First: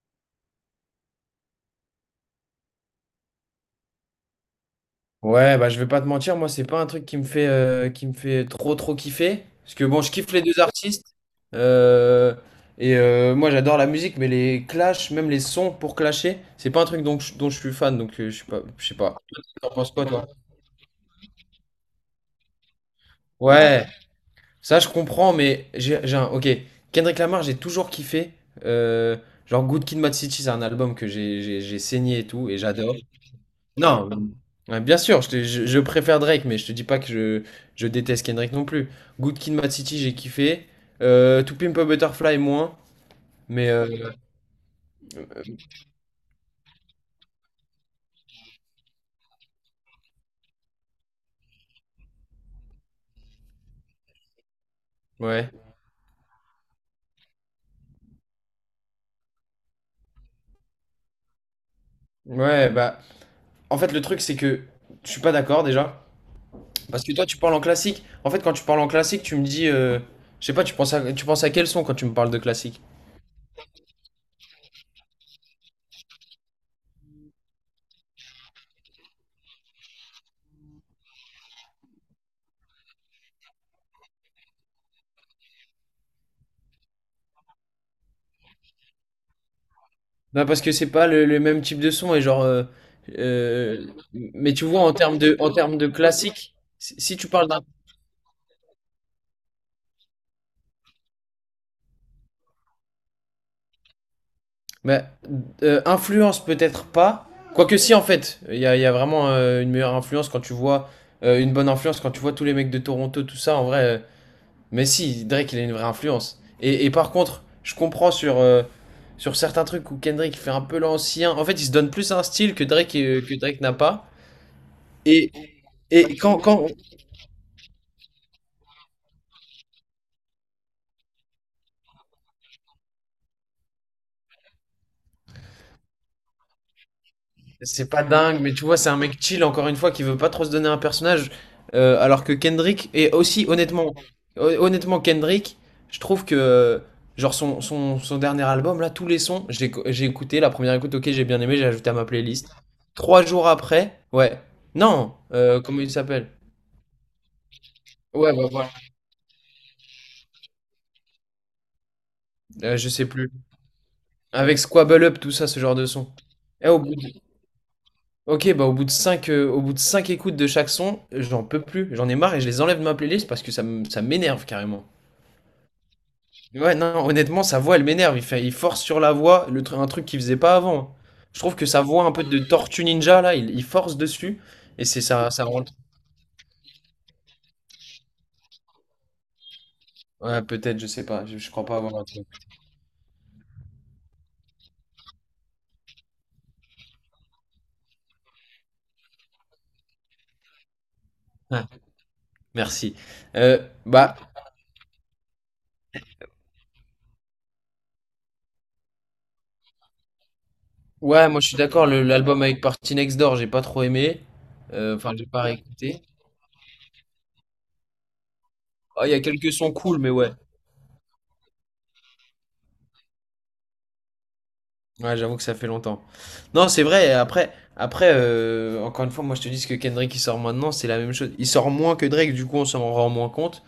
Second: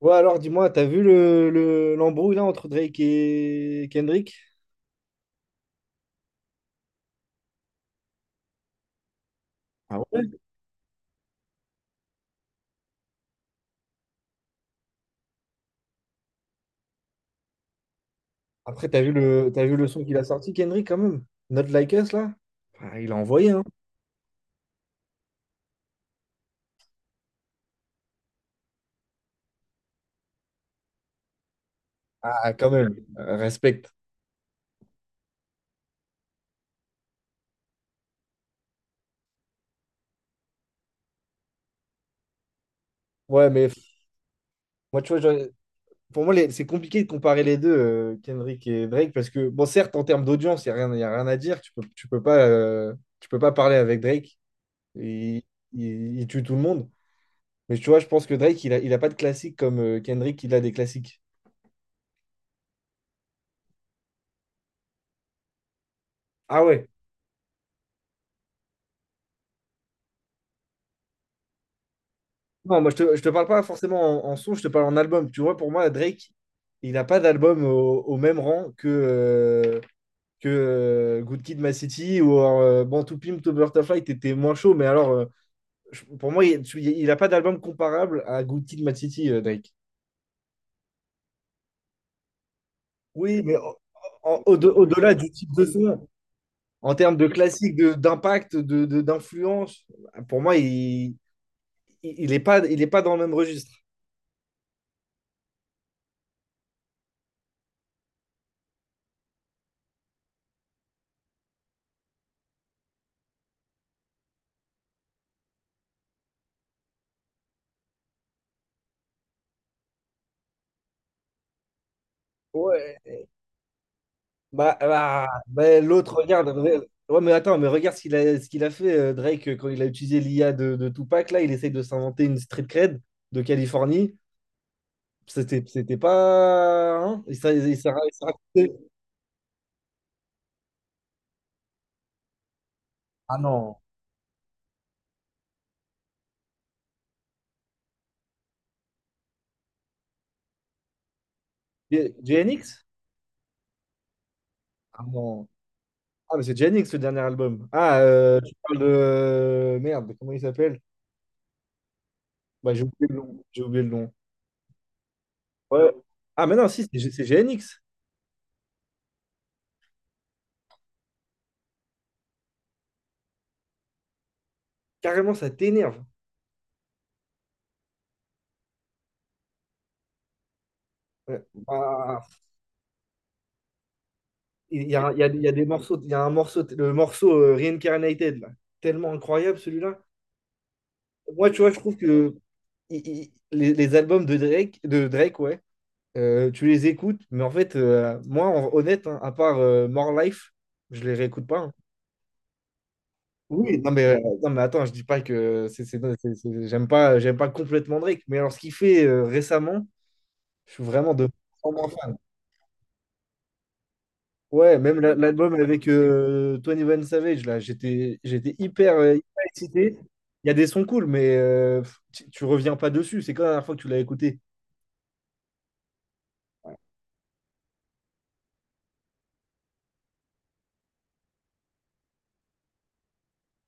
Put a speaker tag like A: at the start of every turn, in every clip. A: Ouais, alors dis-moi, t'as vu l'embrouille là entre Drake et Kendrick?
B: Ouais, bah je vais pas te mentir, moi c'est pas un truc qui me fait trop trop kiffer. Parce que
A: Ah
B: bon, je kiffe
A: ouais?
B: les deux artistes. euh, et moi j'adore la musique, mais les clashs, même les sons pour clasher, c'est pas un truc dont je suis fan, donc je sais pas, je
A: Après,
B: sais pas.
A: t'as
B: T'en
A: vu le
B: penses
A: son
B: quoi
A: qu'il a
B: toi?
A: sorti, Kendrick, quand même? Not Like Us, là? Ah, il a envoyé, hein?
B: Ouais, ça je comprends, mais j'ai un. Ok. Kendrick Lamar, j'ai toujours kiffé. euh, genre Good Kid, Mad City, c'est un album que j'ai saigné et tout,
A: Ah,
B: et
A: quand
B: j'adore.
A: même. Respect.
B: Non, ouais, bien sûr, je préfère Drake, mais je te dis pas que je déteste Kendrick non plus. Good Kid, Mad City, j'ai kiffé. To Pimp a Butterfly, moins.
A: Ouais, mais
B: Mais
A: moi, tu vois, pour moi, c'est compliqué de comparer les deux, Kendrick et Drake, parce que, bon, certes, en termes d'audience, il n'y a rien, y a rien à dire. Tu peux pas, tu peux pas parler avec Drake. Il,
B: ouais.
A: il tue tout le monde. Mais tu vois, je pense que Drake, il a pas de classique comme Kendrick, il a des classiques.
B: Ouais, bah. En fait, le truc, c'est que je suis pas d'accord déjà.
A: Ah ouais.
B: Parce que toi, tu parles en classique. En fait, quand tu parles en classique, tu me dis, je sais pas, tu penses à quel son quand tu me parles de
A: Non,
B: classique?
A: moi, je te parle pas forcément en son, je te parle en album. Tu vois, pour moi, Drake, il n'a pas d'album au même rang que Good Kid, M.A. City ou Born to Pimp, To Butterfly, t'étais moins chaud. Mais alors, pour moi, il n'a pas d'album comparable à Good Kid, M.A. City, Drake.
B: Bah parce que c'est pas le même type de son et genre.
A: Oui, mais
B: Euh, mais tu vois, en
A: au-delà
B: termes
A: du
B: de,
A: type
B: en
A: de
B: termes de
A: son,
B: classique, si
A: en
B: si
A: termes de
B: tu parles d'un.
A: classique, d'impact, d'influence, pour moi, il est pas dans le même registre.
B: Bah, influence peut-être pas. Quoique si en fait, il y a vraiment une meilleure influence quand tu vois, une bonne influence quand tu vois tous les mecs de Toronto, tout ça, en vrai. Mais si, Drake, il a une vraie influence. Et par contre, je comprends sur certains trucs où Kendrick fait un peu l'ancien. En fait, il se donne plus un style que Drake,
A: Ouais.
B: euh, que Drake n'a pas.
A: Bah, bah,
B: Et,
A: bah, l'autre,
B: et quand,
A: regarde.
B: quand,
A: Ouais, mais attends, mais regarde ce qu'il a fait, Drake, quand il a utilisé l'IA de Tupac. Là, il essaye de s'inventer une street cred de Californie. C'était pas. Hein. il s'est il
B: C'est
A: s'est ra-
B: pas
A: il s'est
B: dingue, mais tu
A: raconté.
B: vois, c'est un mec chill, encore une fois, qui veut pas trop se donner un personnage. Alors que Kendrick, et
A: Ah
B: aussi,
A: non.
B: honnêtement, Kendrick, je trouve que, genre, son dernier album, là, tous les sons, j'ai écouté, la première écoute, ok, j'ai bien aimé, j'ai ajouté à ma playlist.
A: JNX?
B: Trois jours après, ouais.
A: Ah
B: Non,
A: non.
B: comment il s'appelle?
A: Ah, mais c'est JNX le dernier album. Ah,
B: Ouais, bah
A: tu
B: voilà.
A: parles de. Merde, comment il s'appelle? Bah, j'ai
B: Je
A: oublié
B: sais
A: le
B: plus.
A: nom. J'ai oublié le nom.
B: Avec Squabble Up, tout ça, ce genre de
A: Ouais.
B: son.
A: Ah, mais non,
B: Et au
A: si,
B: bout
A: c'est JNX.
B: Ok, bah au bout de 5, au bout de cinq écoutes de chaque son, j'en peux plus, j'en ai marre et je les enlève de ma playlist parce que ça m'énerve carrément.
A: Carrément, ça t'énerve.
B: Ouais, non, non, honnêtement, sa voix, elle m'énerve. Il fait, il force sur la voix, un truc qu'il faisait pas avant. Je
A: Ouais.
B: trouve que sa voix un
A: Bah,
B: peu de Tortue Ninja, là, il force dessus et c'est ça,
A: Il
B: ça
A: y a des
B: rentre.
A: morceaux, il y a un morceau, le morceau Reincarnated, là. Tellement incroyable celui-là.
B: Ouais, peut-être, je sais pas, je,
A: Moi,
B: je
A: tu
B: crois
A: vois,
B: pas
A: je
B: avoir
A: trouve
B: un truc.
A: que les albums de Drake, ouais, tu les écoutes, mais en fait, moi, honnête, hein, à part More Life, je les réécoute pas.
B: Ah,
A: Hein.
B: merci. Euh,
A: Oui, non mais,
B: bah,
A: non mais attends, je dis pas que j'aime pas complètement Drake, mais alors ce qu'il fait récemment, je suis vraiment de
B: ouais, moi je suis
A: moins en
B: d'accord,
A: moins fan.
B: l'album avec Party Next Door, j'ai pas trop aimé.
A: Ouais, même
B: Enfin, j'ai pas
A: l'album avec
B: réécouté.
A: 21 Savage, là, j'étais hyper,
B: Ah, il y a
A: hyper
B: quelques sons
A: excité.
B: cool, mais ouais.
A: Il y a des sons cool, mais tu reviens pas dessus. C'est quand la dernière fois que tu l'as écouté?
B: Ouais, j'avoue que ça fait longtemps. Non, c'est vrai, après, encore une fois, moi je te dis ce que Kendrick il sort maintenant, c'est la même chose. Il sort moins que Drake, du coup on s'en rend moins compte.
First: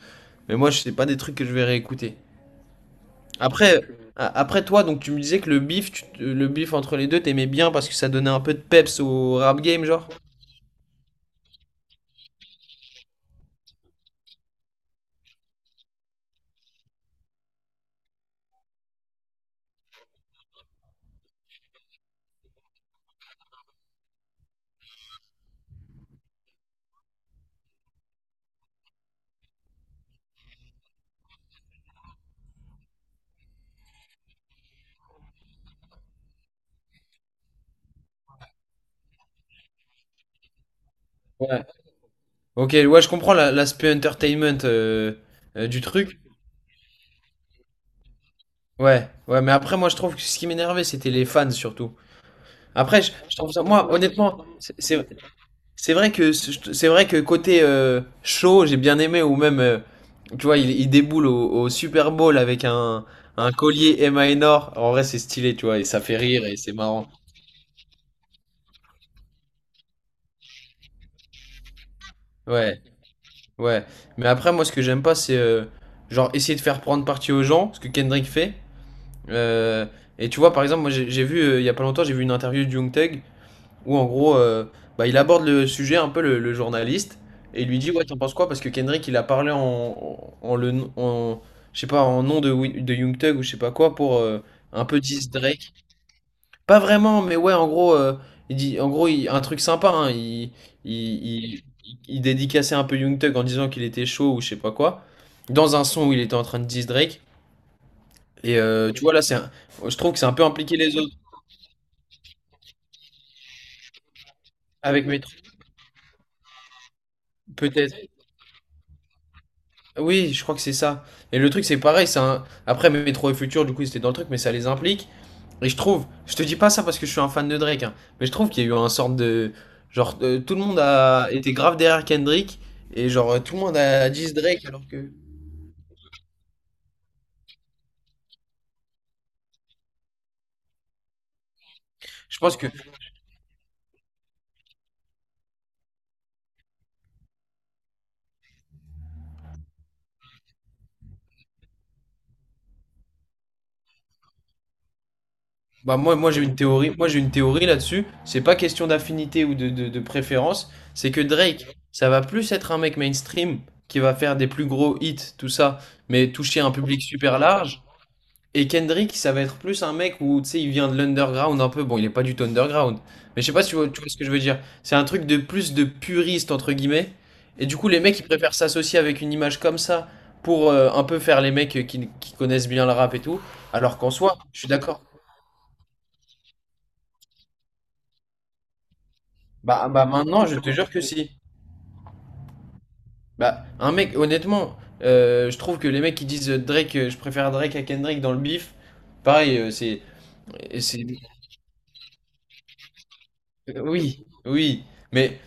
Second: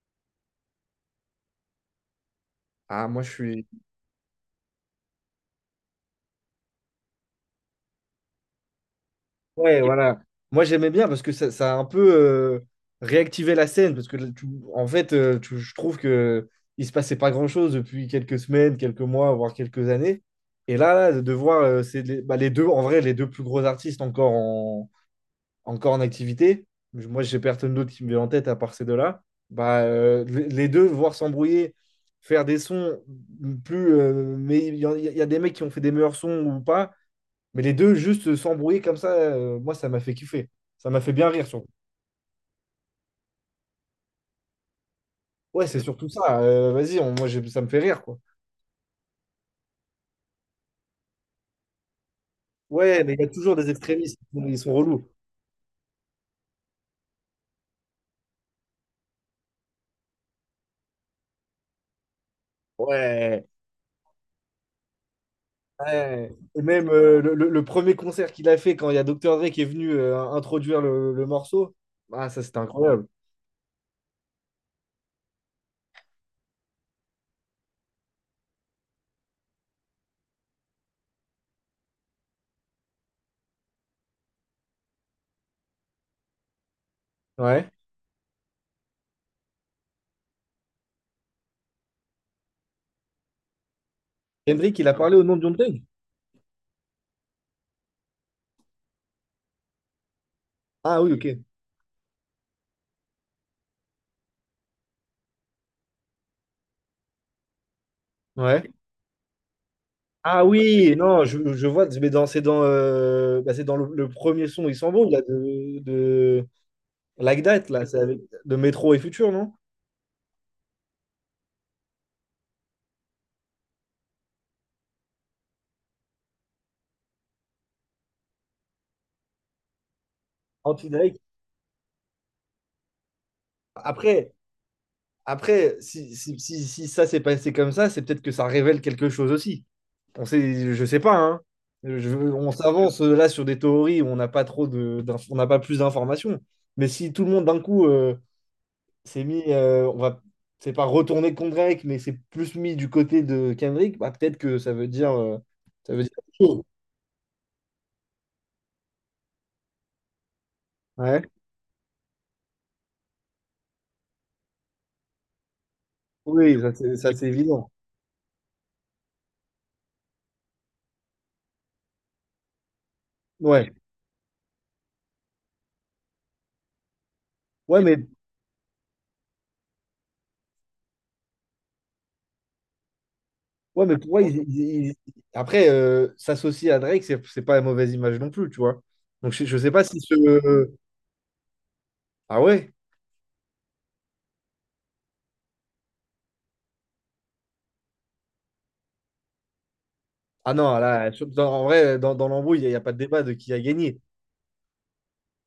B: Mais moi, je sais pas des trucs que je vais réécouter.
A: Ah, moi, je suis...
B: Après, après toi, donc tu me disais que le beef, le beef entre les deux, t'aimais bien parce que ça donnait un peu de peps au rap
A: Ouais,
B: game, genre?
A: voilà. Moi, j'aimais bien parce que ça a un peu réactivé la scène. Parce que, en fait, je trouve que il se passait pas grand-chose depuis quelques semaines, quelques mois, voire quelques années. Et là, de voir c'est bah, les deux, en vrai, les deux plus gros artistes encore en activité. Moi, j'ai personne d'autre qui me vient en tête à part ces deux-là. Bah, les deux, voir s'embrouiller, faire des sons plus. Mais il y a des mecs qui ont fait des meilleurs sons ou pas. Mais les deux, juste s'embrouiller comme ça, moi, ça m'a fait kiffer. Ça m'a fait bien rire,
B: Ouais.
A: surtout.
B: Ok, ouais, je comprends l'aspect entertainment
A: Ouais,
B: du
A: c'est surtout
B: truc.
A: ça. Vas-y, moi, ça me fait rire, quoi.
B: Ouais, ouais, mais après, moi je trouve que ce qui m'énervait, c'était les fans surtout. Après,
A: Ouais,
B: je,
A: mais il y a
B: je trouve
A: toujours
B: ça,
A: des
B: moi,
A: extrémistes.
B: honnêtement,
A: Ils sont relous.
B: C'est vrai que côté show, j'ai bien aimé ou même tu vois, il déboule au Super Bowl avec un
A: Ouais.
B: un collier Emma Enor. En vrai, c'est stylé, tu vois, et ça fait
A: Ouais.
B: rire et
A: Et
B: c'est
A: même
B: marrant.
A: le premier concert qu'il a fait quand il y a Dr. Dre qui est venu introduire le morceau, ah, ça c'était
B: Ouais,
A: incroyable.
B: ouais. Mais après, moi, ce que j'aime pas, c'est genre essayer de faire prendre parti aux gens, ce que Kendrick fait. Euh, et tu vois, par exemple, moi, j'ai vu il y a pas longtemps, j'ai vu une interview de Young Thug où en gros, bah, il aborde le sujet un peu le journaliste et il
A: Ouais.
B: lui dit ouais t'en penses quoi parce que Kendrick il a parlé je sais pas en nom de Young Thug ou je sais pas quoi pour
A: Kendrick,
B: un
A: il a
B: peu
A: parlé au
B: diss
A: nom de John
B: Drake.
A: Wayne?
B: Pas vraiment mais ouais en gros il dit en gros un truc sympa hein,
A: Ah oui,
B: il,
A: ok.
B: il, il dédicaçait un peu Young Thug en disant qu'il était chaud ou je sais pas quoi dans un son où il était en train de diss Drake et
A: Ouais.
B: tu vois là je trouve que c'est un
A: Ah
B: peu impliqué
A: oui,
B: les autres
A: non, je vois, mais bah, c'est dans le premier son, ils s'en
B: avec
A: vont, là,
B: Metro
A: de Like That, là, c'est
B: peut-être.
A: avec de Métro et Futur, non?
B: Oui, je crois que c'est ça. Et le truc, c'est pareil, Après, Métro et Futur, du coup, c'était dans le truc, mais ça les implique. Et je trouve, je te dis pas ça parce que je suis un fan de Drake, hein, mais je trouve qu'il y a eu un sorte de. Genre, tout le monde
A: Anti Drake.
B: a été grave derrière Kendrick, et genre, tout le monde a
A: Après,
B: dit Drake, alors que.
A: après, si ça s'est passé comme ça, c'est peut-être que ça révèle quelque chose aussi. On sait, je sais pas, hein. Je-
B: Je
A: on
B: pense que.
A: s'avance là sur des théories où on n'a pas trop on n'a pas plus d'informations. Mais si tout le monde d'un coup, c'est mis, c'est pas retourner contre Drake, mais c'est plus mis du côté de Kendrick, bah, peut-être que ça veut dire, euh, ça
B: Bah,
A: veut dire
B: moi j'ai une
A: chaud.
B: théorie, moi, j'ai une théorie là-dessus. C'est pas question d'affinité ou de préférence, c'est que
A: Ouais.
B: Drake, ça va plus être un mec mainstream qui va faire des plus gros hits, tout ça, mais
A: Oui,
B: toucher un public
A: ça, c'est
B: super
A: évident.
B: large. Et Kendrick, ça va être plus un mec où, tu sais, il vient de l'underground un peu. Bon, il est pas du tout underground. Mais je sais pas si
A: Ouais.
B: tu vois, tu vois ce que je veux dire. C'est un truc de plus de puriste, entre guillemets. Et du
A: Ouais,
B: coup,
A: mais,
B: les mecs, ils préfèrent s'associer avec une image comme ça pour un peu faire les mecs qui connaissent bien le rap et tout.
A: ouais, mais
B: Alors
A: pour
B: qu'en
A: moi,
B: soi, je suis d'accord.
A: après, s'associer à Drake, c'est pas une mauvaise image non plus, tu vois. Donc je sais pas
B: Bah,
A: si
B: bah
A: ce.
B: maintenant, je te jure que si.
A: Ah ouais?
B: Bah, un mec, honnêtement, je trouve que les mecs qui disent Drake, je préfère Drake à Kendrick dans le bif, pareil, c'est.
A: Ah non,
B: C'est.
A: là, en vrai, dans l'embrouille, y a pas de débat de qui a gagné.
B: Oui, oui. Mais.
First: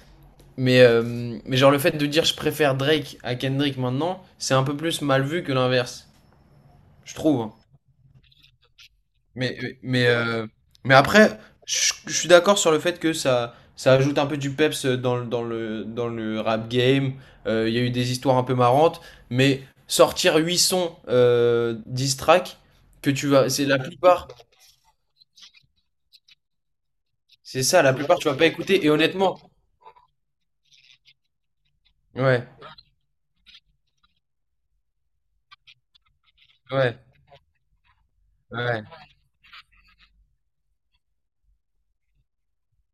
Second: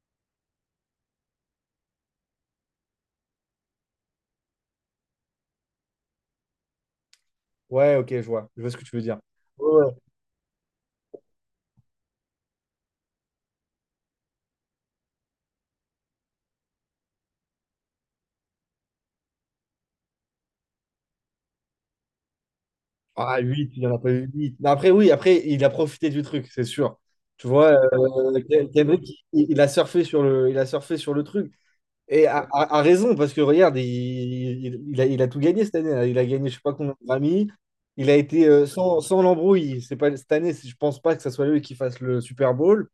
B: Mais genre le fait de dire je préfère Drake à Kendrick maintenant, c'est un peu plus mal vu que l'inverse, je trouve.
A: Ouais, ok, je vois. Je vois ce que tu veux dire.
B: Mais,
A: Ouais, ouais.
B: mais, euh, mais après, je suis d'accord sur le fait que ça ajoute un peu du peps dans le rap game. Il y a eu des histoires un peu marrantes, mais sortir 8 sons 10 tracks, que tu
A: Ah,
B: vas, c'est
A: 8, il
B: la
A: n'y en a pas eu
B: plupart,
A: 8. Mais après, oui, après, il a profité du truc, c'est sûr. Tu
B: c'est
A: vois,
B: ça, la plupart tu vas pas écouter. Et
A: Kendrick,
B: honnêtement,
A: il a surfé sur le truc. Et
B: ouais,
A: a raison, parce que regarde, il a tout gagné cette année. Hein. Il a gagné, je sais pas combien
B: ouais,
A: de Grammy. Il a été
B: ouais.
A: sans l'embrouille. C'est pas, cette année, je pense pas que ce soit lui qui fasse le Super Bowl.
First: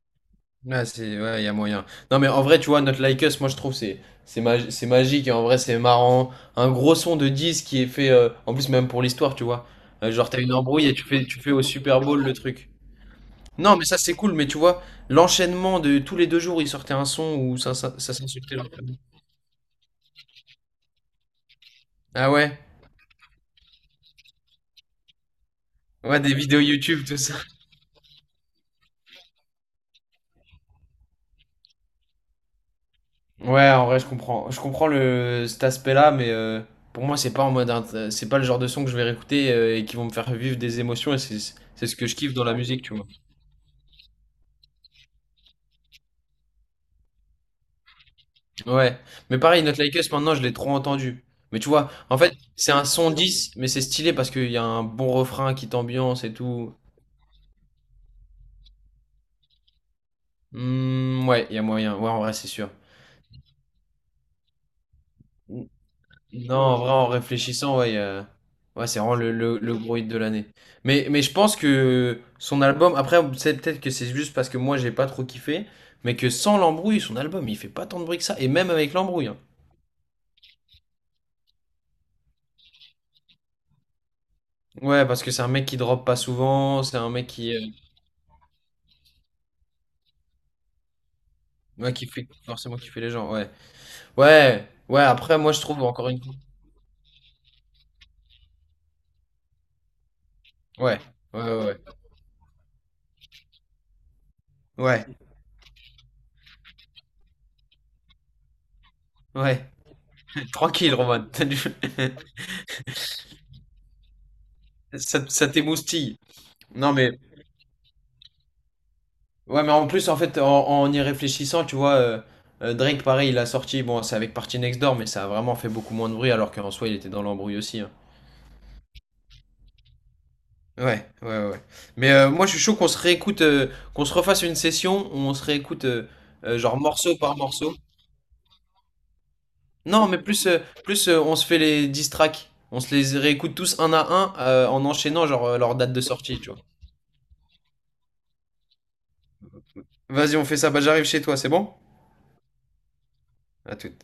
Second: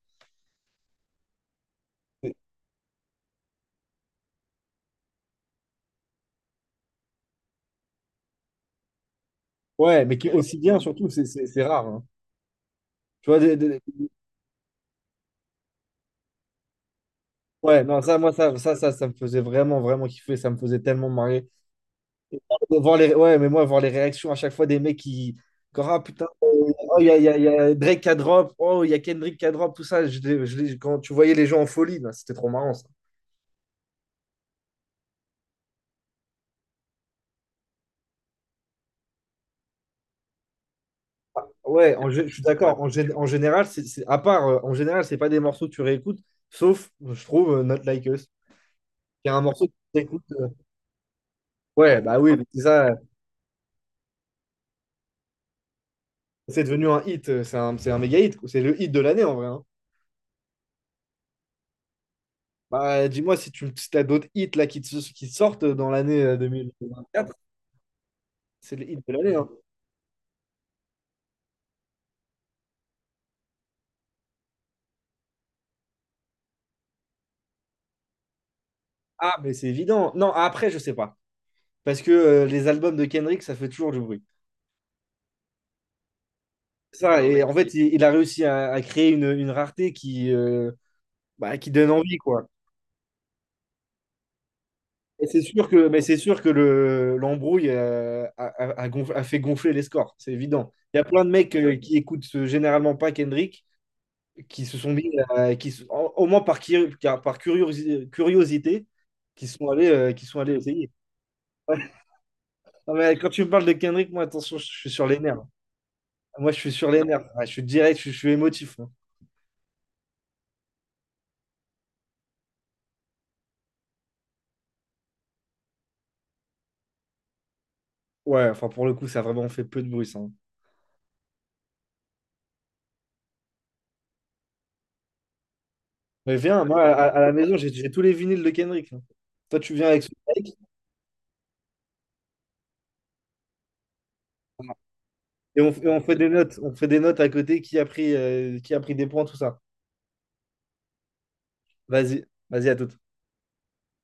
B: Ouais, c'est, ouais, il y a moyen. Non, mais en vrai, tu vois, notre Like Us, moi je trouve c'est magique et en vrai, c'est marrant. Un gros son de 10 qui est fait, en plus, même pour l'histoire, tu vois.
A: Ouais,
B: Euh,
A: mais qui,
B: genre, t'as une
A: aussi bien,
B: embrouille et tu
A: surtout,
B: fais, tu fais au
A: c'est rare.
B: Super
A: Hein.
B: Bowl le truc.
A: Tu vois,
B: Non, mais ça, c'est cool, mais tu vois, l'enchaînement de tous les deux jours, ils sortaient un son où ça,
A: ouais,
B: ça,
A: non,
B: ça
A: ça, moi,
B: s'insultait leur famille.
A: ça me faisait vraiment, vraiment kiffer. Ça me faisait tellement marrer.
B: Ah ouais?
A: De voir les... Ouais, mais moi, voir les réactions à chaque fois des mecs qui. Encore, ah
B: Ouais,
A: putain,
B: des vidéos
A: oh,
B: YouTube, tout ça.
A: il y a Drake qui a drop, oh, il y a Kendrick qui a drop, tout ça. Quand tu voyais les gens en folie, là, c'était trop marrant ça.
B: Ouais, en vrai, je comprends. Je comprends cet aspect-là, mais pour moi, c'est pas c'est pas le genre de son que je vais réécouter et qui vont me faire vivre des émotions et c'est
A: Ouais,
B: ce que je
A: je
B: kiffe
A: suis
B: dans la
A: d'accord.
B: musique,
A: En,
B: tu vois.
A: gé- en général, à part, en général, c'est pas des morceaux que tu réécoutes, sauf, je trouve, Not Like Us.
B: Ouais,
A: Il y a
B: mais
A: un
B: pareil,
A: morceau que
B: Not Like
A: tu
B: Us,
A: écoutes.
B: maintenant, je l'ai trop entendu. Mais tu vois,
A: Ouais,
B: en
A: bah
B: fait,
A: oui, mais c'est
B: c'est un
A: ça,
B: son 10, mais c'est stylé parce qu'il y a un bon refrain qui t'ambiance et
A: c'est
B: tout.
A: devenu un hit, c'est un méga hit, quoi. C'est le hit de l'année en vrai. Hein.
B: Hmm, ouais, il y a moyen. Ouais, en vrai, c'est sûr.
A: Bah, dis-moi si t'as d'autres hits là, qui sortent
B: N-
A: dans l'année
B: Non, en vrai, en
A: quatre,
B: réfléchissant, ouais,
A: c'est
B: ouais,
A: le
B: c'est
A: hit de
B: vraiment le,
A: l'année. Hein.
B: le, le gros hit de l'année. Mais je pense que son album, après, c'est peut-être que c'est juste parce que moi, j'ai pas trop kiffé, mais que sans l'embrouille, son album, il fait pas tant de bruit que ça, et même avec l'embrouille,
A: Ah,
B: hein.
A: mais c'est évident. Non, après, je sais pas. Parce que les albums de Kendrick, ça fait toujours du bruit.
B: Ouais, parce que c'est un mec qui drop pas souvent, c'est
A: C'est
B: un
A: ça,
B: mec
A: et en
B: qui,
A: fait, il a réussi à créer une rareté bah, qui donne
B: ouais, qui
A: envie,
B: fait
A: quoi.
B: forcément kiffer les gens, ouais. Ouais, ouais, après, moi, je trouve encore
A: C'est
B: une fois.
A: sûr que l'embrouille a fait gonfler les scores, c'est évident. Il y
B: Ouais,
A: a plein de
B: ouais,
A: mecs
B: ouais,
A: qui écoutent généralement pas Kendrick, qui se sont
B: ouais,
A: mis, au moins par curiosité, qui
B: ouais.
A: sont allés, euh, qui sont allés essayer.
B: Tranquille, Roman. T'as du-
A: Ouais. Non, mais quand tu me parles de Kendrick, moi, attention, je suis sur les
B: Ça,
A: nerfs.
B: ça t'émoustille.
A: Moi, je suis sur
B: Non,
A: les
B: mais,
A: nerfs. Ouais, je suis direct, je suis émotif. Hein.
B: ouais, mais en plus, en fait, en y réfléchissant, tu vois, Drake, pareil, il a sorti, bon, c'est avec Party Next Door, mais ça a vraiment fait beaucoup moins de bruit, alors qu'en soi, il était dans l'embrouille aussi, hein.
A: Ouais, enfin, pour le coup, ça a vraiment fait peu de bruit, ça. Hein.
B: Ouais, ouais, ouais. Mais moi, je suis chaud qu'on se réécoute, qu'on se refasse une session où on se réécoute,
A: Mais viens,
B: genre
A: moi,
B: morceau
A: à la
B: par
A: maison, j'ai
B: morceau.
A: j'ai tous les vinyles de Kendrick. Hein. Toi, tu viens avec
B: Non,
A: ce
B: mais
A: mec
B: plus, on se fait les 10 tracks. On se les réécoute tous un à un en enchaînant genre leur
A: et
B: date
A: on
B: de
A: fait des
B: sortie, tu
A: notes.
B: vois.
A: On fait des notes à côté qui a pris des points, tout ça.
B: Vas-y, on fait ça. Bah, j'arrive chez toi, c'est bon?
A: Vas-y, vas-y, à tout
B: À tout.